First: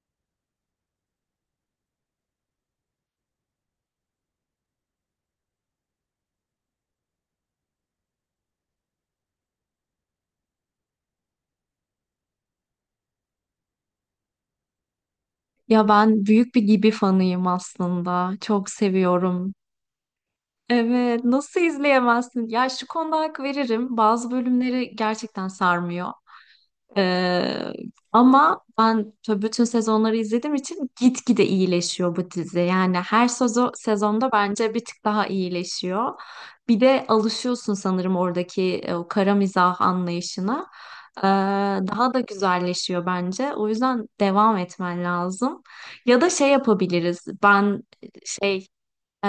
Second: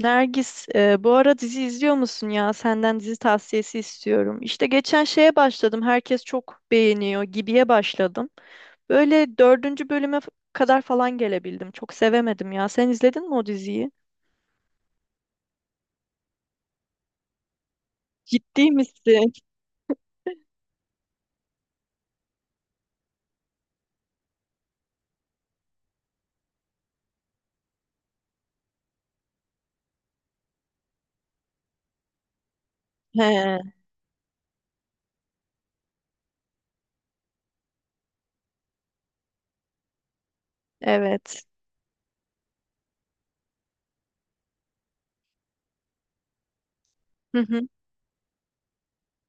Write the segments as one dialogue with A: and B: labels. A: Nergis, bu ara dizi izliyor musun ya? Senden dizi tavsiyesi istiyorum. İşte geçen şeye başladım. Herkes çok beğeniyor gibiye başladım. Böyle dördüncü bölüme kadar falan gelebildim. Çok sevemedim ya. Sen izledin mi o diziyi?
B: Ya ben büyük bir Gibi fanıyım aslında.
A: Ciddi
B: Çok
A: misin?
B: seviyorum. Evet, nasıl izleyemezsin? Ya şu konuda hak veririm. Bazı bölümleri gerçekten sarmıyor, ee, ama ben tabii bütün sezonları izlediğim için gitgide iyileşiyor bu dizi. Yani
A: He,
B: her sezonda bence bir tık daha iyileşiyor. Bir de alışıyorsun sanırım oradaki o kara mizah anlayışına. Ee,
A: evet.
B: daha da güzelleşiyor bence. O yüzden devam etmen lazım. Ya da şey yapabiliriz.
A: Hı hı,
B: Şey e,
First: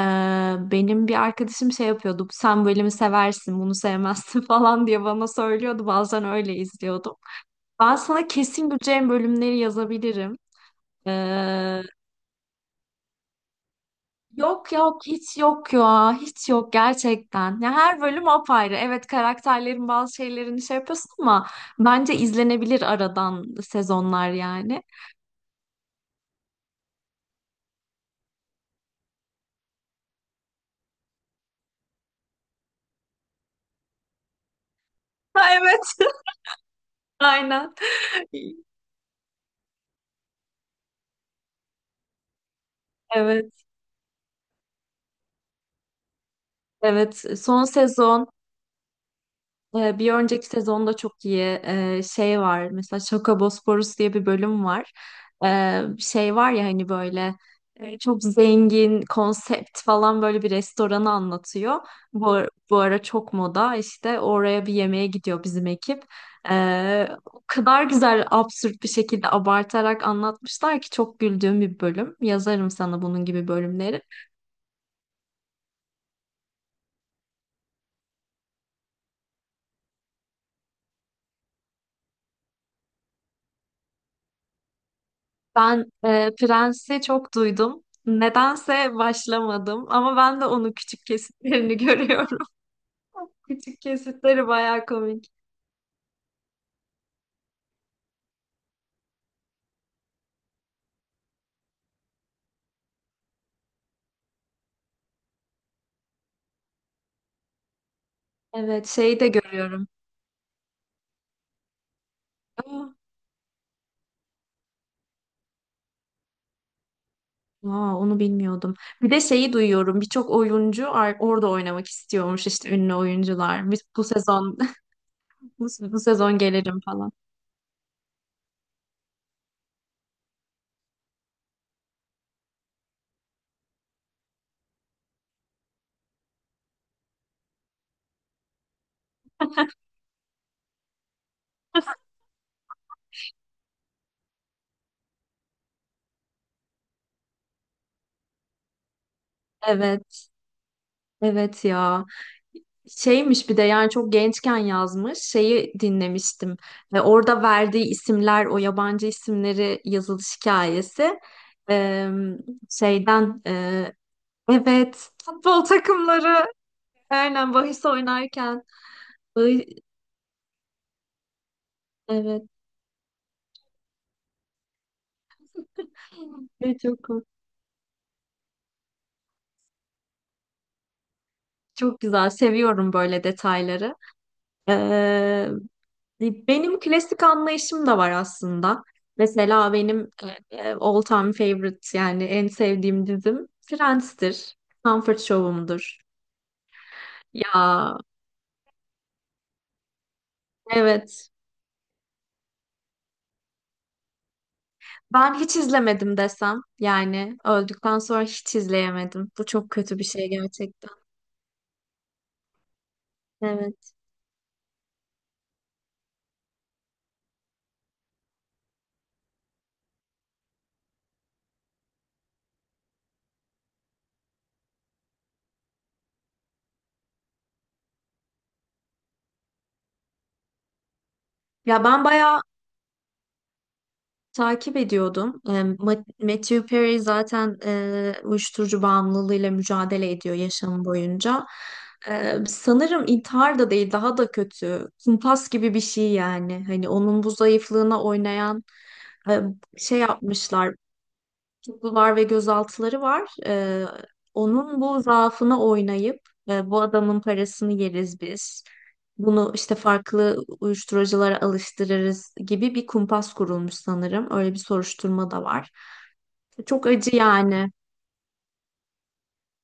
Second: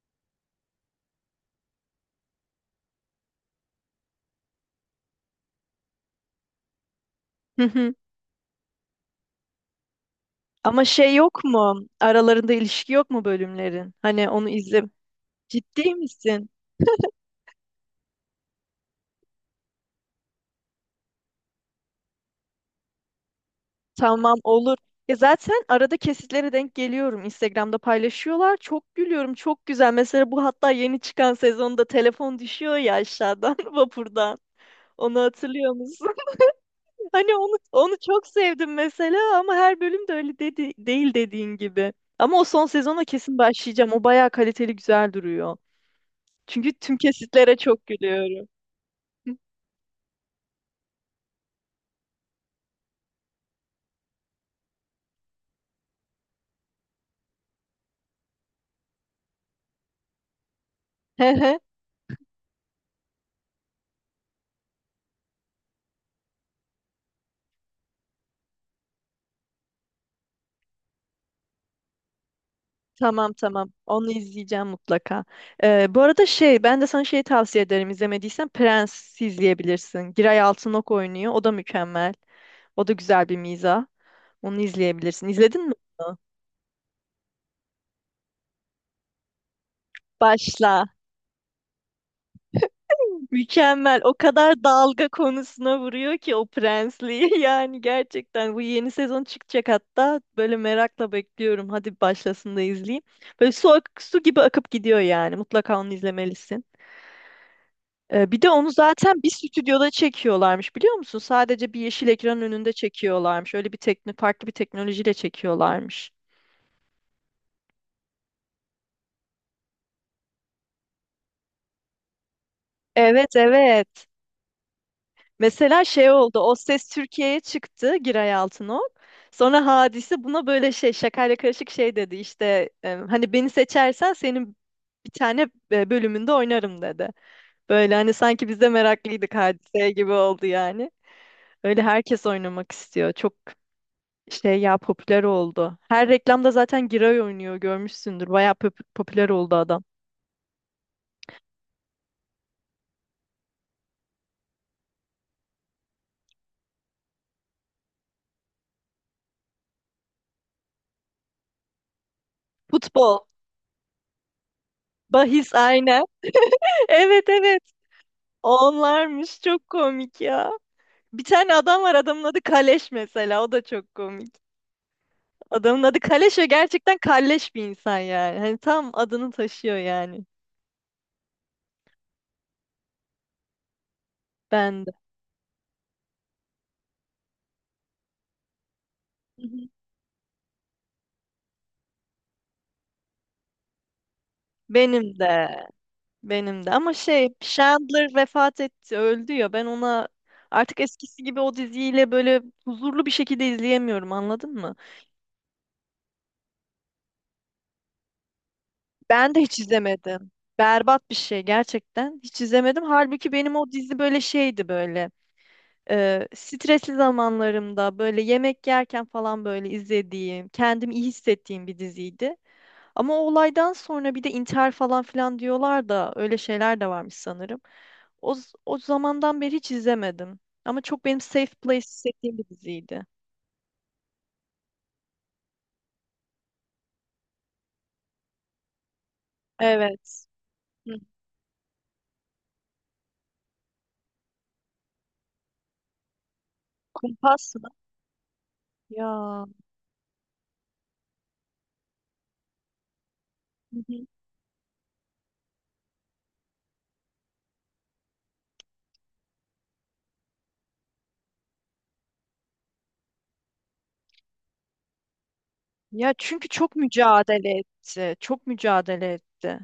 B: benim bir arkadaşım şey yapıyordu. Sen bu bölümü seversin, bunu sevmezsin falan diye bana söylüyordu. Bazen öyle izliyordum.
A: hı hı.
B: Ben sana kesin güleceğin bölümleri yazabilirim.
A: Ama şey yok
B: Ee,
A: mu? Aralarında ilişki yok mu bölümlerin? Hani onu
B: yok
A: izle.
B: yok, hiç yok
A: Ciddi
B: ya, hiç
A: misin?
B: yok gerçekten. Ya her bölüm apayrı. Evet, karakterlerin bazı şeylerini şey yapıyorsun ama bence izlenebilir aradan sezonlar,
A: Tamam olur.
B: yani.
A: Ya zaten arada kesitlere denk geliyorum. Instagram'da paylaşıyorlar. Çok gülüyorum. Çok güzel. Mesela bu hatta yeni çıkan sezonda telefon düşüyor ya aşağıdan vapurdan. Onu
B: Ha,
A: hatırlıyor
B: evet.
A: musun? Hani onu
B: Aynen.
A: onu çok sevdim mesela ama her bölüm de öyle dedi, değil dediğin gibi. Ama o son sezona kesin
B: Evet,
A: başlayacağım. O bayağı kaliteli güzel duruyor. Çünkü tüm
B: evet,
A: kesitlere
B: son
A: çok
B: sezon.
A: gülüyorum. Hı.
B: Bir önceki sezonda çok iyi şey var, mesela Şakobosporus diye bir bölüm var. Şey var ya, hani böyle çok zengin konsept falan, böyle bir restoranı
A: Hı hı.
B: anlatıyor. Bu ara çok moda, işte oraya bir yemeğe gidiyor bizim ekip. Ee, o kadar güzel, absürt bir şekilde abartarak anlatmışlar ki çok güldüğüm bir bölüm. Yazarım sana bunun
A: Tamam
B: gibi
A: tamam.
B: bölümleri.
A: Onu izleyeceğim mutlaka. Bu arada şey ben de sana şey tavsiye ederim izlemediysen Prens izleyebilirsin. Giray Altınok oynuyor. O da mükemmel. O da güzel bir mizah. Onu izleyebilirsin. İzledin mi
B: Ben
A: onu?
B: Prens'i çok duydum. Nedense başlamadım ama ben de onun
A: Başla.
B: küçük kesitlerini görüyorum. Küçük
A: Mükemmel. O
B: kesitleri
A: kadar
B: bayağı
A: dalga
B: komik.
A: konusuna vuruyor ki o prensliği. Yani gerçekten bu yeni sezon çıkacak hatta. Böyle merakla bekliyorum. Hadi başlasın da izleyeyim. Böyle su gibi akıp gidiyor yani. Mutlaka onu izlemelisin. Bir de onu
B: Evet, şeyi
A: zaten
B: de
A: bir
B: görüyorum.
A: stüdyoda çekiyorlarmış biliyor musun? Sadece bir yeşil ekranın önünde
B: Aa,
A: çekiyorlarmış. Öyle bir farklı bir teknolojiyle çekiyorlarmış.
B: aa, onu bilmiyordum. Bir de şeyi duyuyorum. Birçok oyuncu orada oynamak istiyormuş, işte ünlü
A: Evet
B: oyuncular. Biz bu
A: evet.
B: sezon bu,
A: Mesela
B: bu
A: şey
B: sezon
A: oldu. O
B: gelirim
A: Ses
B: falan.
A: Türkiye'ye çıktı Giray Altınok. Sonra Hadise buna böyle şey şakayla karışık şey dedi. İşte hani beni seçersen senin bir tane bölümünde oynarım dedi. Böyle hani sanki biz de meraklıydık Hadise'ye gibi oldu yani. Öyle herkes oynamak istiyor. Çok şey ya popüler oldu. Her reklamda zaten Giray oynuyor görmüşsündür. Bayağı popüler oldu adam.
B: Evet, evet ya. Şeymiş bir de, yani çok gençken yazmış şeyi dinlemiştim ve orada verdiği isimler, o yabancı isimleri yazılış hikayesi. Ee,
A: Futbol,
B: şeyden e, evet,
A: bahis
B: futbol
A: aynen.
B: takımları,
A: Evet
B: aynen
A: evet.
B: bahis oynarken.
A: Onlarmış çok
B: Bahi-
A: komik ya. Bir tane adam var adamın adı
B: evet.
A: Kaleş mesela o da çok komik. Adamın adı Kaleş ve
B: Ve
A: gerçekten
B: çok
A: kalleş bir insan yani. Hani tam adını taşıyor yani.
B: çok güzel, seviyorum böyle detayları.
A: Ben de.
B: Hani benim klasik anlayışım da var aslında.
A: Hı hı.
B: Mesela benim all time favorite, yani en sevdiğim dizim Friends'tir.
A: Benim
B: Comfort
A: de.
B: Show'umdur.
A: Benim de. Ama şey
B: Ya,
A: Chandler vefat etti öldü ya ben ona artık eskisi
B: evet.
A: gibi o diziyle böyle huzurlu bir şekilde izleyemiyorum anladın mı?
B: Ben hiç izlemedim desem, yani öldükten sonra hiç izleyemedim.
A: Ben de
B: Bu
A: hiç
B: çok kötü bir şey
A: izlemedim.
B: gerçekten.
A: Berbat bir şey gerçekten. Hiç izlemedim. Halbuki benim o
B: Evet.
A: dizi böyle şeydi böyle. Stresli zamanlarımda böyle yemek yerken falan böyle izlediğim, kendimi iyi hissettiğim bir diziydi. Ama o olaydan sonra bir de intihar falan filan diyorlar da öyle şeyler de varmış sanırım. O zamandan beri hiç izlemedim. Ama çok benim safe place
B: Ya ben
A: hissettiğim
B: bayağı
A: bir diziydi.
B: takip ediyordum. Matthew Perry zaten uyuşturucu bağımlılığıyla mücadele
A: Evet.
B: ediyor yaşamı
A: Hı.
B: boyunca. Sanırım intihar da değil, daha da kötü. Kumpas gibi bir şey, yani. Hani onun bu
A: Kumpas mı?
B: zayıflığına oynayan e,
A: Ya.
B: şey yapmışlar, tutuklular ve gözaltıları var.
A: Hı
B: Ee,
A: hı.
B: onun bu zaafını oynayıp, bu adamın parasını yeriz biz. Bunu işte farklı uyuşturuculara alıştırırız gibi bir kumpas kurulmuş sanırım. Öyle bir soruşturma da var.
A: Ya çünkü çok
B: Çok acı,
A: mücadele
B: yani.
A: etti. Çok mücadele etti.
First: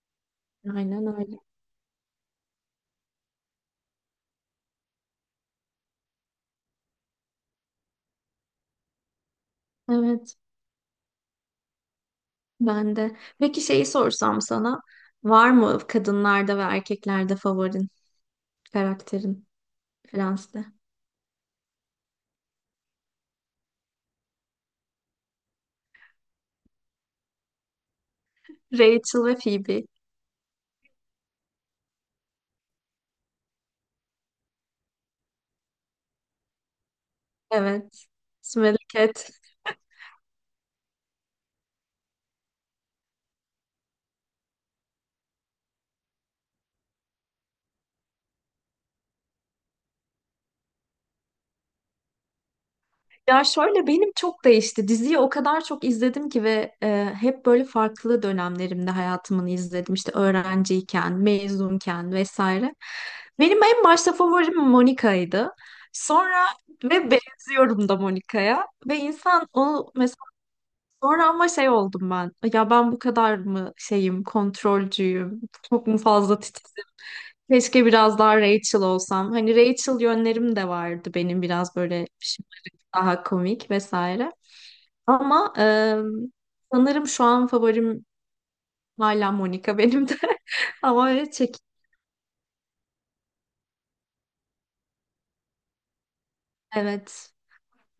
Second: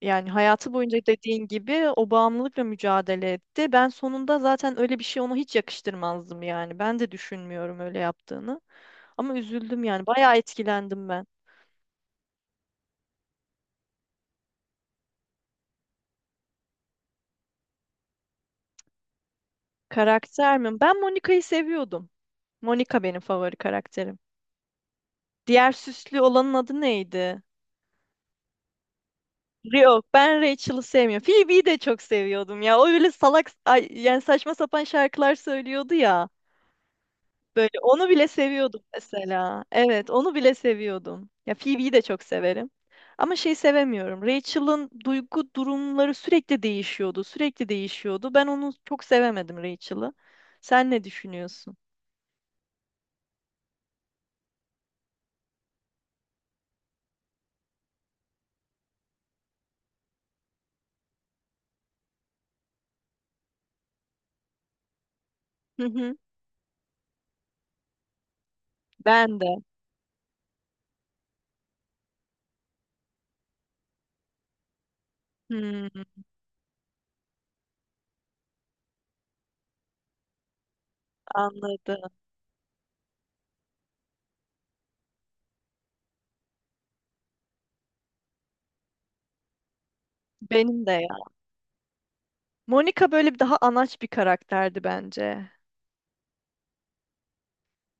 A: Yani hayatı boyunca
B: Aynen öyle.
A: dediğin gibi o bağımlılıkla mücadele etti. Ben sonunda zaten öyle bir şey ona hiç yakıştırmazdım yani. Ben de düşünmüyorum öyle yaptığını. Ama üzüldüm yani. Bayağı
B: Evet,
A: etkilendim ben.
B: ben de. Peki şeyi sorsam sana, var mı kadınlarda ve erkeklerde favorin, karakterin?
A: Karakter
B: Friends'te?
A: mi? Ben Monica'yı seviyordum. Monica benim favori karakterim. Diğer süslü olanın adı neydi?
B: Rachel ve Phoebe.
A: Rio. Ben Rachel'ı sevmiyorum. Phoebe'yi de çok seviyordum ya. O öyle salak, ay, yani saçma sapan şarkılar söylüyordu ya. Böyle
B: Evet.
A: onu bile
B: Smelly
A: seviyordum
B: Cat.
A: mesela. Evet, onu bile seviyordum. Ya Phoebe'yi de çok severim. Ama şey sevemiyorum. Rachel'ın duygu durumları sürekli değişiyordu. Ben onu çok sevemedim Rachel'ı. Sen ne düşünüyorsun?
B: Ya şöyle, benim çok değişti. Diziyi o kadar çok izledim ki ve hep böyle farklı dönemlerimde hayatımını izledim. İşte öğrenciyken, mezunken vesaire. Benim en başta favorim Monica'ydı.
A: Hı hı.
B: Sonra ve benziyorum da Monica'ya. Ve
A: Ben
B: insan
A: de.
B: onu mesela sonra ama şey oldum ben. Ya ben bu kadar mı şeyim, kontrolcüyüm, çok mu
A: Hmm,
B: fazla titizim? Keşke biraz daha Rachel olsam. Hani Rachel yönlerim de vardı benim, biraz
A: anladım.
B: böyle daha komik vesaire. Ama sanırım şu an favorim hala Monica, benim de.
A: Benim de
B: Ama
A: ya.
B: öyle çek.
A: Monica böyle bir daha anaç bir karakterdi bence.
B: Evet.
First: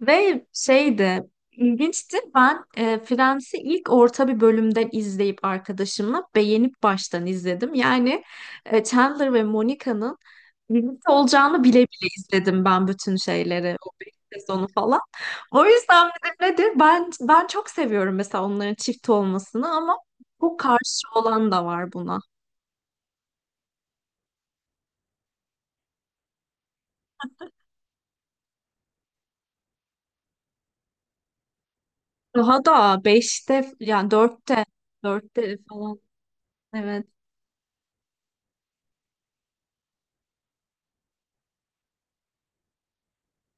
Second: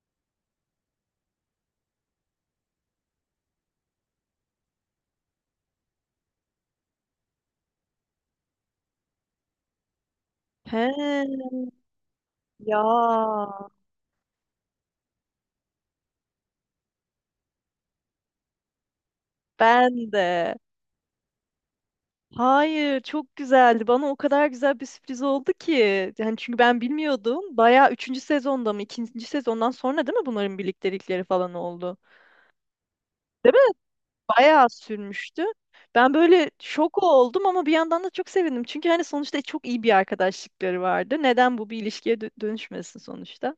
B: Ve şeydi, ilginçti. Ben Friends'i ilk orta bir bölümden izleyip arkadaşımla beğenip baştan izledim. Yani Chandler ve Monica'nın birlikte
A: He.
B: olacağını bile bile izledim
A: Ya
B: ben bütün şeyleri. O beş sezonu falan. O yüzden dedim, nedir? Ben çok seviyorum mesela onların çift olmasını ama
A: ben de.
B: bu karşı olan da var buna.
A: Hayır, çok güzeldi. Bana o kadar güzel bir sürpriz oldu ki. Yani çünkü ben bilmiyordum. Bayağı üçüncü sezonda mı, ikinci sezondan sonra değil mi bunların birliktelikleri falan oldu?
B: Daha da
A: Değil mi?
B: beşte, yani dörtte,
A: Bayağı sürmüştü.
B: dörtte falan.
A: Ben böyle şok
B: Evet.
A: oldum ama bir yandan da çok sevindim. Çünkü hani sonuçta çok iyi bir arkadaşlıkları vardı. Neden bu bir ilişkiye dönüşmesin sonuçta?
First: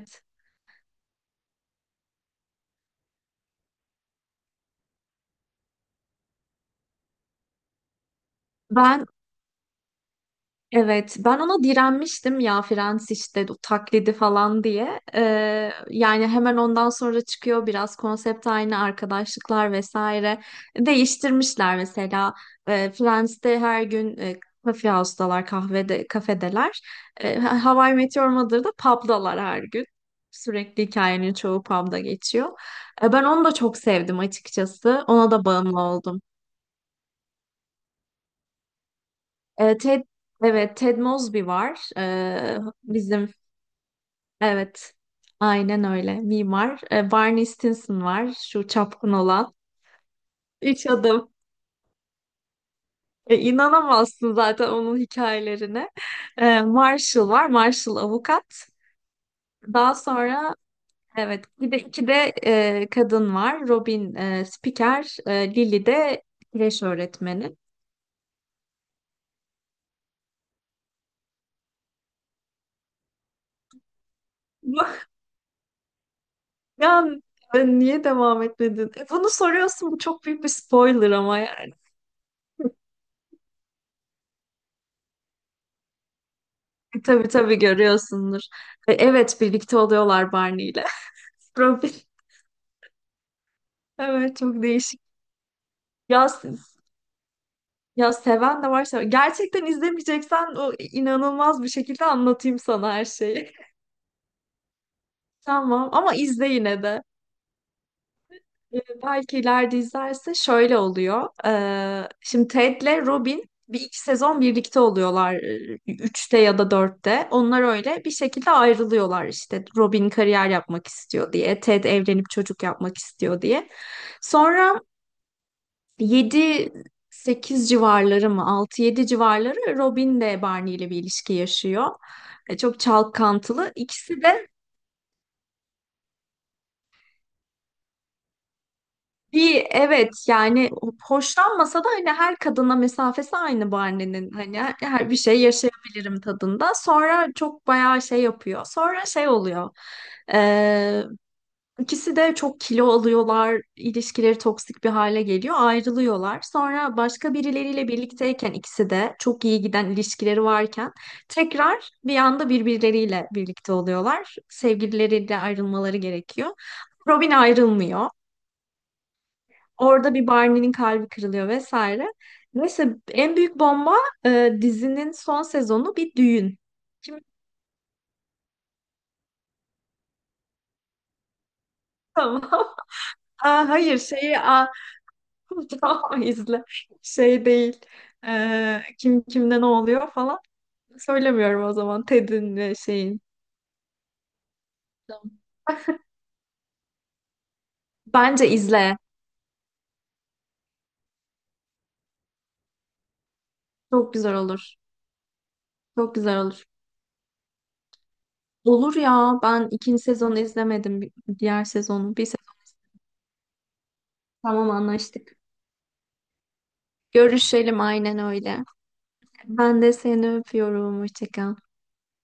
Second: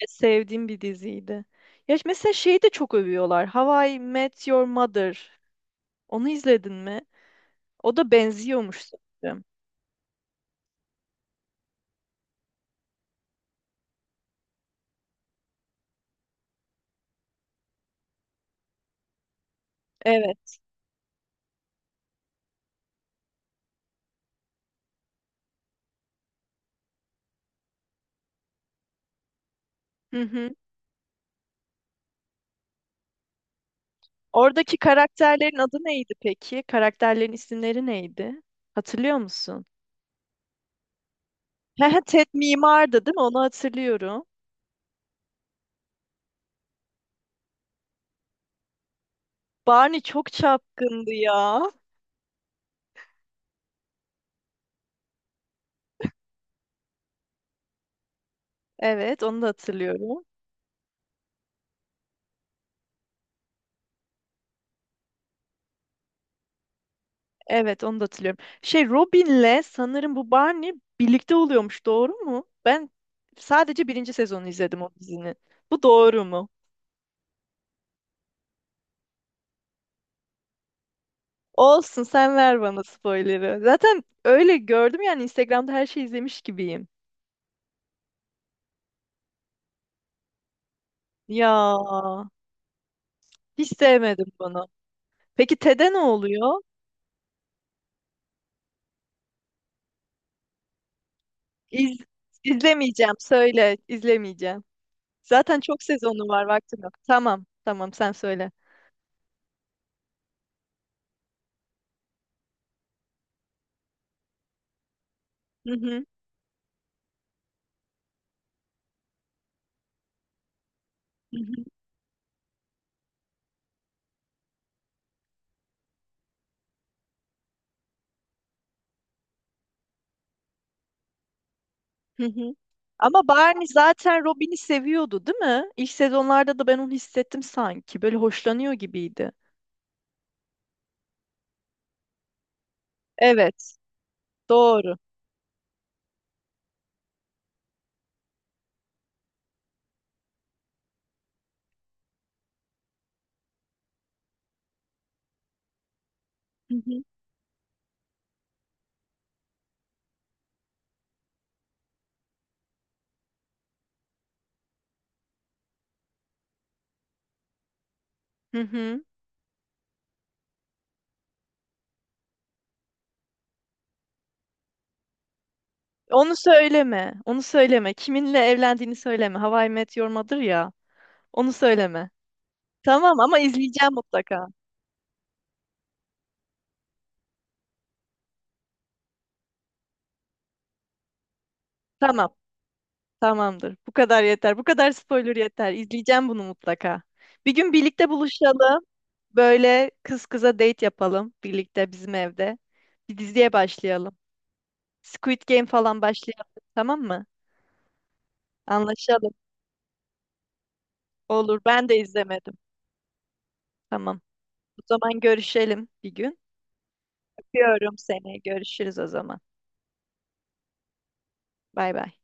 A: Sevdiğim bir diziydi. Ya mesela şeyi de çok övüyorlar. How I Met Your Mother. Onu izledin mi? O da benziyormuş
B: Ben
A: sanırım.
B: Evet, ben ona direnmiştim ya, Frens işte o taklidi falan diye. Yani hemen ondan sonra çıkıyor, biraz konsept aynı, arkadaşlıklar vesaire.
A: Evet.
B: Değiştirmişler mesela. Friends'te her gün kafe house'dalar, kahvede, kafedeler. How I Met Mother'da pub'dalar her gün.
A: Hı hı.
B: Sürekli hikayenin çoğu pub'da geçiyor. Ben onu da çok sevdim
A: Oradaki
B: açıkçası. Ona da
A: karakterlerin adı
B: bağımlı
A: neydi
B: oldum.
A: peki? Karakterlerin isimleri neydi? Hatırlıyor musun?
B: Ee, Ted, evet, Ted Mosby var.
A: He Ted mimardı değil mi?
B: Bizim
A: Onu hatırlıyorum.
B: Evet. Aynen öyle. Mimar. Barney Stinson var. Şu çapkın olan.
A: Barney çok
B: Üç
A: çapkındı
B: adım.
A: ya.
B: E, inanamazsın zaten onun hikayelerine. Marshall var. Marshall avukat.
A: Evet, onu da
B: Daha
A: hatırlıyorum.
B: sonra, evet, bir de, iki de kadın var. Robin spiker. Lily de kreş öğretmeni.
A: Evet, onu da hatırlıyorum. Şey Robin'le sanırım bu Barney birlikte oluyormuş, doğru mu? Ben sadece birinci sezonu izledim o
B: Bu-
A: dizinin. Bu doğru mu?
B: Ya niye devam etmedin? Bunu soruyorsun. Bu çok büyük bir spoiler ama, yani.
A: Olsun, sen ver bana spoiler'ı. Zaten öyle gördüm yani Instagram'da her şeyi izlemiş gibiyim.
B: Tabii tabii görüyorsundur. Evet, birlikte oluyorlar Barney ile.
A: Ya
B: Profil.
A: hiç sevmedim
B: Evet, çok
A: bunu.
B: değişik.
A: Peki TED'e ne
B: Ya,
A: oluyor?
B: s- ya seven de var, seven. Gerçekten izlemeyeceksen o inanılmaz bir
A: İz,
B: şekilde anlatayım sana her
A: izlemeyeceğim.
B: şeyi.
A: Söyle, izlemeyeceğim. Zaten çok
B: Tamam, ama
A: sezonu var,
B: izle
A: vaktim
B: yine
A: yok.
B: de.
A: Tamam, tamam sen söyle.
B: Belki ileride izlerse şöyle oluyor. Şimdi Ted'le Robin bir iki sezon birlikte oluyorlar.
A: Hı hı,
B: Üçte ya da dörtte. Onlar öyle bir şekilde ayrılıyorlar işte. Robin kariyer yapmak istiyor
A: hı
B: diye.
A: hı,
B: Ted evlenip çocuk yapmak istiyor diye. Sonra Yedi, sekiz civarları mı, Altı, yedi civarları, Robin de Barney ile bir ilişki yaşıyor.
A: hı hı.
B: Çok
A: Ama Barney
B: çalkantılı. İkisi
A: zaten
B: de
A: Robin'i seviyordu, değil mi? İlk sezonlarda da ben onu hissettim sanki. Böyle hoşlanıyor gibiydi.
B: bir, evet, yani hoşlanmasa da hani her kadına mesafesi aynı
A: Evet,
B: Barney'nin. Hani her
A: doğru.
B: her bir şey yaşayabilirim tadında. Sonra çok bayağı şey yapıyor. Sonra şey oluyor. İkisi de çok kilo alıyorlar, ilişkileri toksik bir hale geliyor, ayrılıyorlar.
A: Hı
B: Sonra
A: hı.
B: başka birileriyle birlikteyken, ikisi de çok iyi giden ilişkileri varken, tekrar bir anda birbirleriyle birlikte oluyorlar. Sevgilileriyle ayrılmaları gerekiyor. Robin ayrılmıyor.
A: Hı hı.
B: Orada bir Barney'nin kalbi kırılıyor vesaire. Neyse, en büyük bomba, dizinin son sezonu bir
A: Onu
B: düğün.
A: söyleme,
B: Şimdi
A: onu söyleme. Kiminle evlendiğini söyleme. How I Met Your Mother ya. Onu söyleme.
B: tamam.
A: Tamam ama
B: Aa,
A: izleyeceğim
B: hayır, şeyi
A: mutlaka.
B: tamam, izle. Şey değil. Kim kimde ne oluyor falan. Söylemiyorum o zaman.
A: Tamam.
B: Ted'in ve şeyin.
A: Tamamdır. Bu kadar yeter. Bu kadar spoiler
B: Tamam.
A: yeter. İzleyeceğim bunu mutlaka. Bir gün birlikte
B: Bence
A: buluşalım.
B: izle.
A: Böyle kız kıza date yapalım birlikte bizim evde. Bir diziye
B: Çok
A: başlayalım.
B: güzel olur.
A: Squid Game falan
B: Çok güzel
A: başlayalım.
B: olur.
A: Tamam mı?
B: Olur
A: Anlaşalım.
B: ya. Ben ikinci sezonu izlemedim.
A: Olur.
B: Diğer
A: Ben de
B: sezonu. Bir sezon.
A: izlemedim. Tamam.
B: Tamam,
A: O zaman
B: anlaştık.
A: görüşelim bir gün.
B: Görüşelim,
A: Öpüyorum
B: aynen
A: seni.
B: öyle.
A: Görüşürüz o zaman.
B: Ben de seni öpüyorum. Hoşça kal.
A: Bay bay.